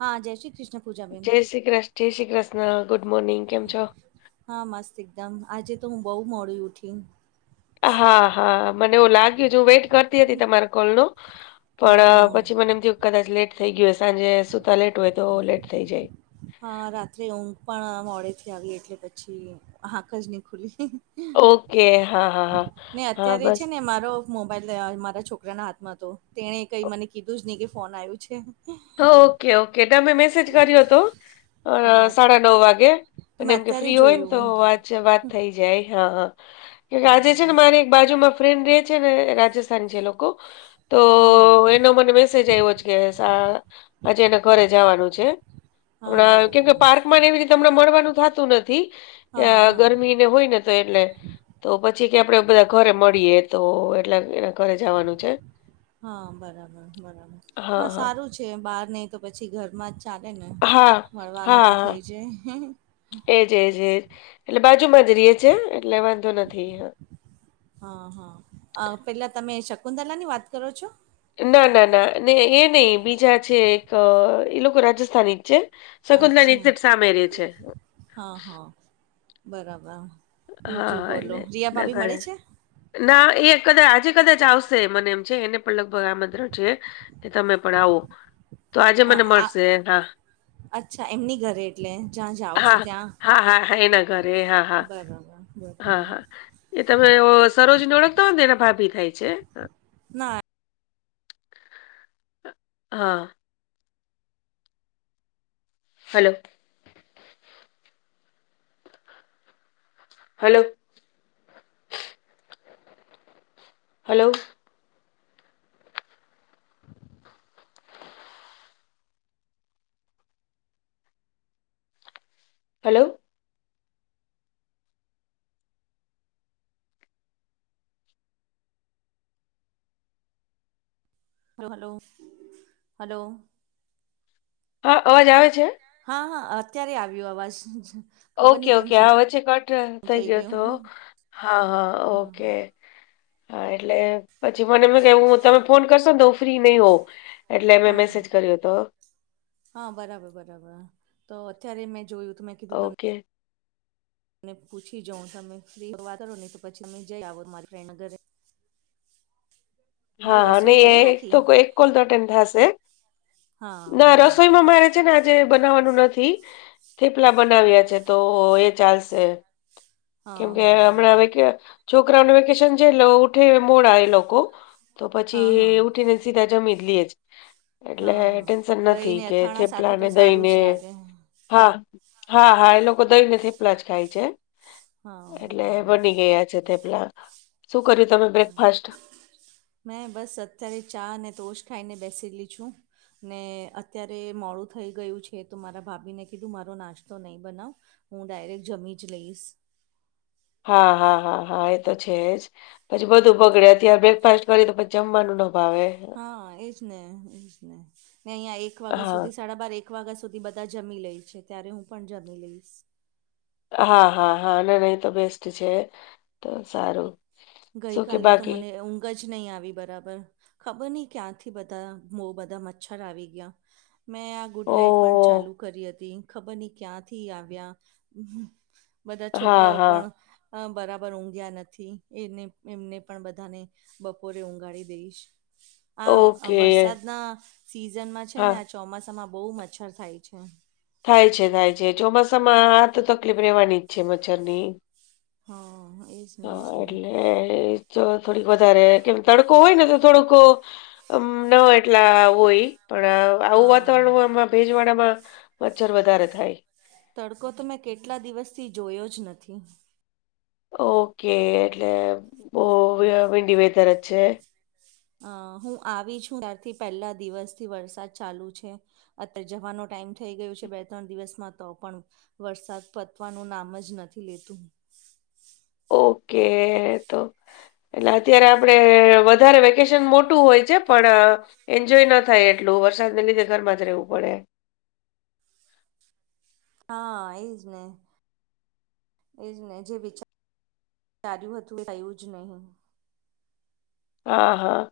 હા જય શ્રી કૃષ્ણ પૂજાબેન જય શ્રી કૃષ્ણ, જય શ્રી કૃષ્ણ, ગુડ મોર્નિંગ કેમ છો? હા, મસ્ત એકદમ આજે તો હું બહુ મોડી ઉઠી. હા, હા મને એવું લાગ્યું છે, હું વેઇટ કરતી હતી તમારા કોલ નો. હા હા પણ પછી મને એમ થયું કદાચ લેટ થઈ ગયું હોય, સાંજે સુતા લેટ હોય તો લેટ થઈ જાય. હા રાત્રે ઊંઘ પણ મોડે થી આવી એટલે પછી આાંખ જ નહી ખુલી. ઓકે હા હા હા ને હા અત્યારે બસ. છે ને મારો મોબાઈલ મારા છોકરાના હાથમાં તો તેને કઈ મને કીધું જ નહી કે ફોન આવ્યું છે. ઓકે ઓકે તમે મેસેજ કર્યો હતો અ હા સાડા નવ વાગે તો અને મેં એમ કે અત્યારે ફ્રી હોય ને તો જોયું વાત વાત થઈ જાય હા કે આજે છે ને બરાબર મારે બાજુમાં ફ્રેન્ડ રે છે ને રાજસ્થાન છે લોકો તો હા હા એનો મને મેસેજ આવ્યો છે. આ આજે એના ઘરે જવાનું છે હા હમણાં કેમ બરાબર પાર્કમાં એવી રીતે તમને મળવાનું થાતું નથી અ હા હા ગરમીને હોય ને તો એટલે તો પછી કે આપડે બધા ઘરે મળીએ તો એટલા એના ઘરે જવાનું છે હા બરાબર બરાબર હા સારું છે બહાર નહી તો પછી ઘરમાં જ ચાલે ને હા, મળવાનું હા, તો હા. થઈ જાય એજ, એજ એટલે બાજુમાં જ રહીએ છે એટલે વાંધો નથી. હા, હા અ પેલા તમે શકુંતલાની વાત કરો છો? ના, ના એ નહી બીજા છે એક એ લોકો રાજસ્થાની જ છે. શકુંતલાની અચ્છા એકક્ઝટ સામે રહે છે. હા, હા બરાબર બીજું હા બોલો એટલે રિયા ભાભી નગળે મળે છે? ના, એ કદાચ આજે કદાચ આવશે મને એમ છે, એને પણ લગભગ આમંત્રણ છે તમે પણ આવો તો આજે અ, મને આ મળશે, હા. અચ્છા એમની ઘરે એટલે જ્યાં જાઓ છો હા ત્યાં હા હા હા એના ઘરે હા હા બરાબર. હા, બરાબર હા એ તમે સરોજને ઓળખતા હો ને એના ભાભી થાય છે. ના. હા. Hello. Hello. Hello. Hello. Hello, hello, hello. હા, અવાજ આવે છે? હા, હા અત્યારે આવ્યો અવાજ. ખબર ઓકે, નહી કેમ ઓકે શું આવે વચ્ચે કટ થઇ થઈ ગયો ગયું તો, હા હા, હા ઓકે. હા હા, એટલે પછી મને એ કે હું તમે ફોન કરશો ને હું ફ્રી નહી હોઉ. એટલે મે હા મેસેજ હા કર્યો હતો. હા, બરાબર, બરાબર તો અત્યારે મેં જોયું હતું મેં ઓકે. અને પૂછી જોવ તમે ફ્રી વાત કરો, રહી તો પછી તમે જઈ આવો મારી ફ્રેન્ડ અ ઘરે બીજું હા, રસોઈ નહી કરી એક નાખી તો કોએક કોલ તો અટેન થશે હા ના હા રસોઈમાં મારે આજે બનાવવાનું નથી થેપલા બનાવ્યા છે, તો એ ચાલશે. હા કેમકે હા હમણાં બરાબર વેકે છોકરાને વેકેશન જ ઉઠે મોડા એ લોકો તો હા હા પછી ઉઠીને સીધા જમી જ લઈએ. જ એટલે હા હા ટેન્શન નથી દહીને કે અથાણા સાથે થેપલા તો ને સારું દઈને જ લાગે હા, હા એ લોકો દહી ને થેપલા જ ખાય છે. હા એટલે બરાબર બની ગયા છે, તે થેપલા શું કર્યું તમે હમ. બ્રેકફાસ્ટ? મેં બસ અત્યારે ચા અને ટોશ ખાઈને બેસેલી છું. ને અત્યારે મોડું થઈ ગયું છે તો મારા ભાભીને કીધું મારો નાસ્તો નહીં બનાવે. હું ડાયરેક્ટ જમી જ લઈશ. હા, હા એ તો છે જ પછી બધું બગડે અત્યારે બ્રેકફાસ્ટ કરી તો પછી જમવાનું ન ભાવે હા, એજ ને એજ ને હં એક વાગ્યા હા સુધી સાડા-બાર એક એક વાગ્યા સુધી બધા જમી લઈ છે, ત્યારે હું પણ જમી લઈશ. હા, હા એ તો બેસ્ટ છે, તો સારું. ગઈ શું કે કાલે તો બાકી મને ઊંઘ જ નહી આવી બરાબર. ખબર નહી ક્યાંથી બધા બો બધા મચ્છર આવી ગયા. મેં આ ગુડ નાઈટ પણ ઓહ ચાલુ કરી હતી ખબર નહી ક્યાંથી આવ્યા. બધા હા છોકરાઓ હા પણ બરાબર ઊંઘ્યા નથી. એને એમને પણ બધાને બપોરે ઊંઘાડી દઈશ. આ ઓકે વરસાદના સિઝનમાં છે હા ને આ ચોમાસામાં બહુ મચ્છર થાય છે. થાય છે, થાય છે ચોમાસામાં આ તો તકલીફ રેહવાની જ છે, મચ્છરની. હા એ જ ને એ તો જ ને એટલે જો થોડીક વધારે કેમ તડકો હોય ને તો થોડુંક ન હો એટલા હોય. પણ આવું હા વાતાવરણ આમાં ભેજવાળામાં મચ્છર વધારે થાય. તડકો તો મેં કેટલા દિવસથી જોયો જ નથી. ઓકે એટલે બહુ વીંડી વેધર જ છે. અ હું આવી છું ત્યારથી પેહલા દિવસથી વરસાદ ચાલુ છે. અત્યારે જવાનો ટાઈમ થઈ ગયયો છે બે ત્રણ દિવસમાં તો પણ વરસાદ પતવાનું નામ જ નથી લેતું. ઓકે, તો એટલે અત્યારે આપડે વધારે વે કેશન મોટું હોય છે પણ એન્જોય ન થાય એટલું વરસાદને લીધે ઘરમાં જ રહેવું પડે. હા એજ ને. એ જ ને જે વિચાર ચાર્યું હતું એ થયું જ નહી. અ હા.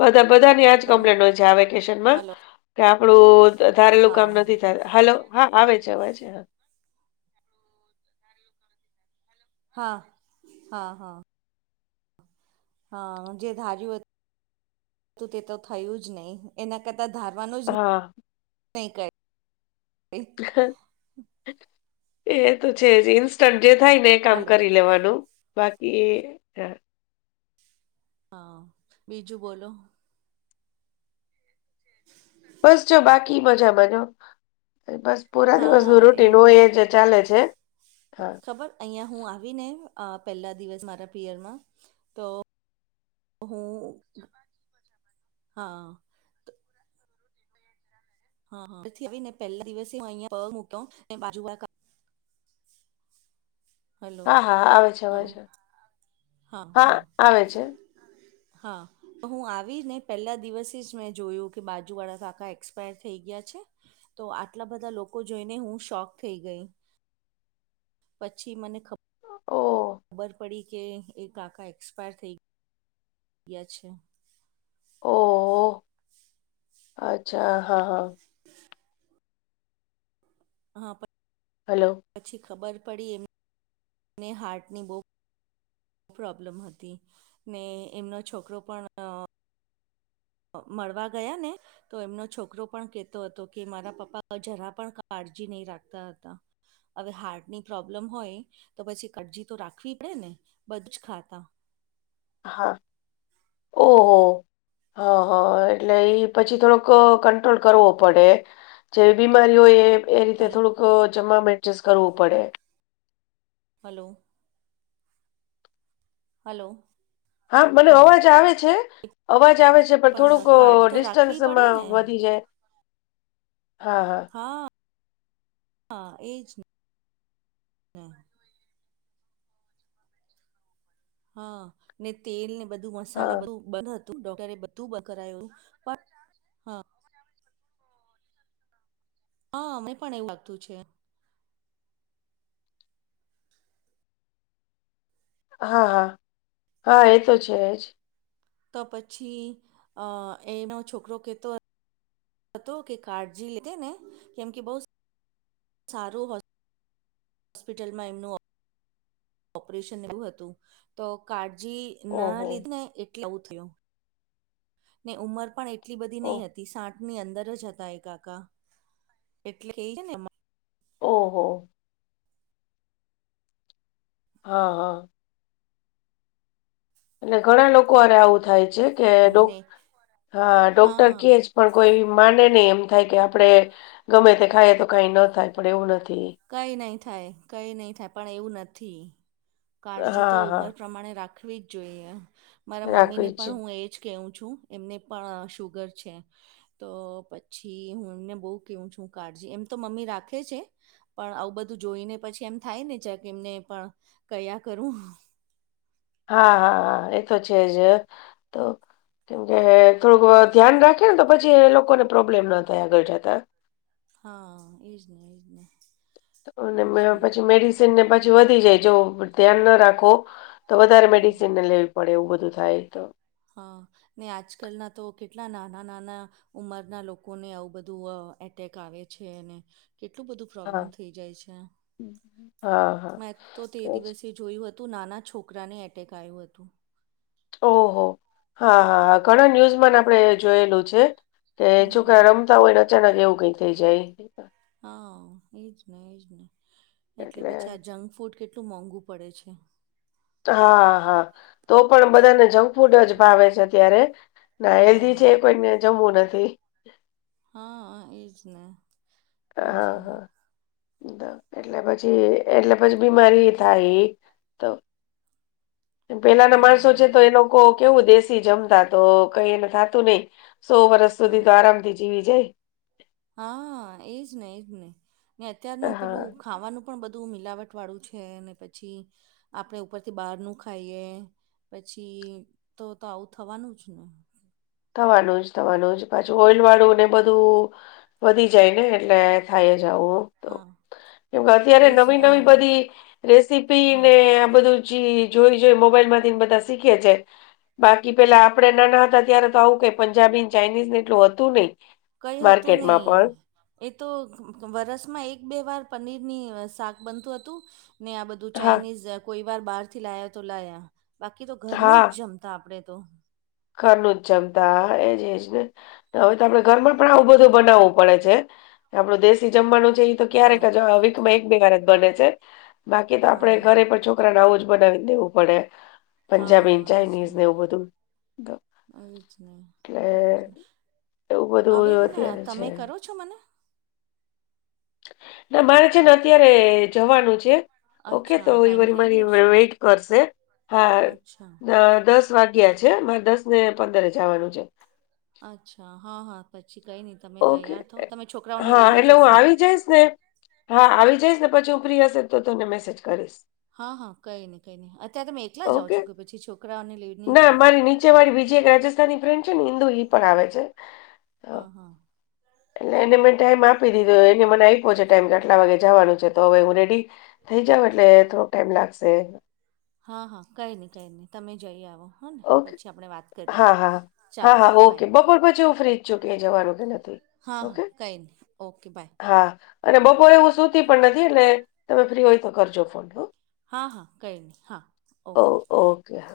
બધા બધાની આજ હલો કમ્પ્લેન હોય છે આ વેકેશનમાં, હલો કે આપડું ધારેલું કામ હા નથી થા હલો હા આવે છે અવાજ હા. હા, હા હા. હા જે ધાર્યું હતું તે તો થયું જ નહી. એના કરતાં ધારવાનું જ નહી કઈ. એ તો છે જ ઇન્સ્ટન્ટ જે થાય ને એ કામ હાલો કરી લેવાનું. બાકી હા બીજું બોલો. બસ જો બાકી મજામાં નો બસ પુરા હા દિવસનું રૂટન એજ હોય એ જ ચાલે છે. હા ખબર અહિયા હું આવી અ ને પેહલા દિવસ મારા પિયરમાં તો હું, હા. હ હ થી આવી ને પેહલા દિવસે હું અંયા પગ મૂક્યો ને બાજુ વાળા હલો હા હા આવે છે હલો, અવાજ હા હા. આવે છે. હા. હું આવી ને પેહલા દિવસે જ મેં જોયું કે બાજુ વાળા કાકા એક્સપાયર થઈ ગયા છે. તો આટલા બધા લોકો જોઈને હું શોક થઈ ગઈ. પછી મને ખ ઓ! બર પડી કે એક કાકા એક્સપાયર થઇ ગ્યા છે. ઓહો અચ્છા હા હા. [inaudible] હ પ હલો. પછી ખબર પડી એમને હાર્ટની બો પ્રોબ્લેમ હતી ને એમનો છોકરો પણ. મળવા ગયા ને તો એમનો છોકરો પણ કેહેતો હતો કે મારા પપ્પા જરા પણ કાળજી નહીં રાખતા હતા. હવે હાર્ટની પ્રોબ્લેમ હોય તો પછી કટજી તો રાખવી પડે ને, બધું જ ખાતા. હા ઓહો! હહ હહ એટલે ઈ પછી થોડોક અ કંટ્રોલ કરવો પડે. જેવી બીમારી હોય એ એ રીતે હલો થોડુંક જમવામાં એડજસ્ટ કરવું પડે. હલો હલો હા મને અવાજ આવે છે. અવાજ આવે છ છે પણ થોડુંક અ કાળજી તો રાખવી પડે ડિસ્ટન્સમાં ને વધી જાય. હા હા હા હા એજ ને. હા હા ને તેલને બધું મસાલા હા. બધું. બંધ હતું ડોક્ટરે બધું બંધ કરાયું તું પણ હા. હા, મેં પણ એવું લાગતું છે. હા હા હા એતો છે જ. તો પછી અ એનો છોકરો કેતો હતો કે કાળજી લીધી ને કેમ કે બહુ સારું હોસ્ હોસ્પિટલમાં એમનું ઓપરેશન એવું હતું તો કાળજી એના ઓહો લીધે એટલે આવું થયું, ને ઉંમર પણ એટલી બધી ઓહ નહી હતી સાઠ ઠ ની અંદર જ હતા એ કાકા. એટલે ઈ હેને ઓહો! હહ હહ એટલે ઘણા લોકો હારે આવું થાય છે, કે ડો મમ્મીને હા ડોક્ટર હા કે પણ કોઈ માને નહીં એમ થાય કે આપડે ગમે તે ખાઈએ તો કંઈ ન થાય પણ એવું નથી. કંઈ નહી થાય, કઈ નહીં થાય પણ એવું નથી. કાળજી તો હા હા ઉંમર પ્રમાણે રાખ રાખવી જ જોઈએ. મારા મમ્મીને રાખવી જ પણ છે. હું એજ કેઉ છું, એમને પણ શુગર છે. તો પછી હું એમને બહુ કેવું છું, કાળજી એમ તો મમ્મી રાખે છે. પણ આવું બધું જોઈને પછી એમ થાય ને જરાક એમને પણ કર્યા કરું. હા, હા, હા એતો છે જ તો. કેમ કે થોડુંક ધ્યાન રાખીએ નેતો પછી એ લોકોને પ્રોબ્લેમ ના થાય આગળ જાતા. હા એજ ને, એજ ને. અને એજ ને પછી મેડિસનને પછી વધી જાય, જો ધ્યાન ન રાખો. તો વધારે હા મેડિસીનને લેવી પડે એવું બધું થાય તો. હહ, ને આજકલના તો કેટલા નાના નાના ઉંમરના લોકોને આવું બધું એટેક આવે છે. અને કેટલું બધું હા પ્રોબ્લમ થઈ જાય છે. હમ. હા હા મેં તો તે એ જ. દિવસે જોયું હતું નાના છોકરાને એટેક આયું હતું. ઓહો! હા, હા ઘણા ન્યૂઝમાં ને આપણે જોયેલું છે. કે છોકરા હમ. રમતા હોય ને અચાનક એવું કંઈક થઇ જાય. હા એજ ને, એજ ને એટલે પછી આ જંકફૂડ કેટલું મોંઘું. પડે છે. હા, હા તો પણ બધાને જંકફૂડ જ ભાવે છે અત્યારે. ને હેલ્ધી હા. છે એ કોઈકને જમવું નથી. હા હા એજને. આ હા હા એટલે પછી એટલે પછી બીમારી થાય તો પેલા ના હા. માણસો છે તો એ લોકો કેવું દેશી જમતા તો કઈ એને થ - નહી સો વર્ષ સુધી હા. તો આરામથી જીવી જાય. હા એજ ને એજ નહીં અત્યારનું હા પેલું ખાવાનું, પણ બધું મિલાવટ વાળું છે, ને પછી આપણે ઉપરથી બહારનું ખાઈએ. પછી તો તો આવું થવાનું જ ને. થવાનું જ, થવાનું જ પાછું ઓઇલવાળું ને એ બધું વધી જાય ને એટલે થાય જ આવું. તો હા કેમ કે અત્યારે એજ નવી હા નવી બધી હા રેસીપીને આ બધું પછી જોઈ જોઈ મોબાઈલમાંથી ને બધા શીખે એજ જાય. બાકી પેલા હા આપડે નાના હતા ત્યારે પંજાબીને, ચાઈનીઝને એટલું હતું નહી. કંઈ હતું માર્કેટમાં નહી. પણ એતો વરસમાં એક બે વાર પનીર ની શાક બનતું હતું નેઆ બધું. બધું હા ચાઇનીઝ કોઈ વાર બહાર થી લાયા તો લાયા બાકી તો ઘરનું જ હા જમતા આપડે તો, ઘરનું જમતા એજજ ને, હવે તો આપણે ઘરમાં પણ આવું બધું બનાવવું પડે છે, આપડું દેશી જમવાનું છે, એ ક્યારેક હા વીક એક બે વાર જ બને છે. બાકી તો આપ હા હા ઘરે - પણ આવું જ બનાવી દેવું પડે પંજાબી ને હા ચાઇનીઝ ને એવું બધું- એ જ ને એટલે એ જને એવું બધું હવે હને અત્યારે તમે છે. કરો છો મને- ના મારે છે ને અત્યારે જવાનું છે ઓકે અચ્છા તો એ ટાઈમ વા થઈ મારી ગયો છે વેઇટ- કરશે હા અચ્છા દસ વાગ્યા છે મામાં દસ ને પંદરે જવાનું છે. અચ્છા હા હા પછી કઈ નહી તમે તૈયાર થો તમે છોકરાઓને લઈને જશો. જય છે. હા આવી જઈશ ને પછી હું ફ્રી હશે તો તને મેસેજ કરીશ. હા હા કઈ નઈ કઈ નહી અત્યારે તમે એકલા જાઓ ઓકે છો કે પછી છોકરાઓ અને લેડ નહી જાઓ છો. અમારી બીજી એક રાજસ્થાની ફ્રેન્ડ છે ને હિન્દુ ઈ પણ આવે છે. હા હા એટલે એને મેં ટાઈમ આપી દીધો એને મને આપ્યો છે ટાઈમ કે આટલા વાગે જવાનું છે તો હવે હું રેડી થઈ જાવ એટલે થોડોક ટાઈમ લાગશે. હા હા કંઈ નહીં કંઈ નહીં તમે જઈ આવો- હ ને ઓકે. પછી આપણે વાત કરીએ હા હા હા ચાલ હા ઓકે બાય- બપોર પછી હું ફ્રી જ છું ક્યાંય જવાનું કે નથી હા હા ઓકે કઈ નહી ઓકે બાય- હા અને બપોરે એવું સુતી પણ નથી એટલે તમે ફ્રી હોય તો કરજો ફોન તો- હા હા કઈ નહીં હા ઓ- ઓકે- હા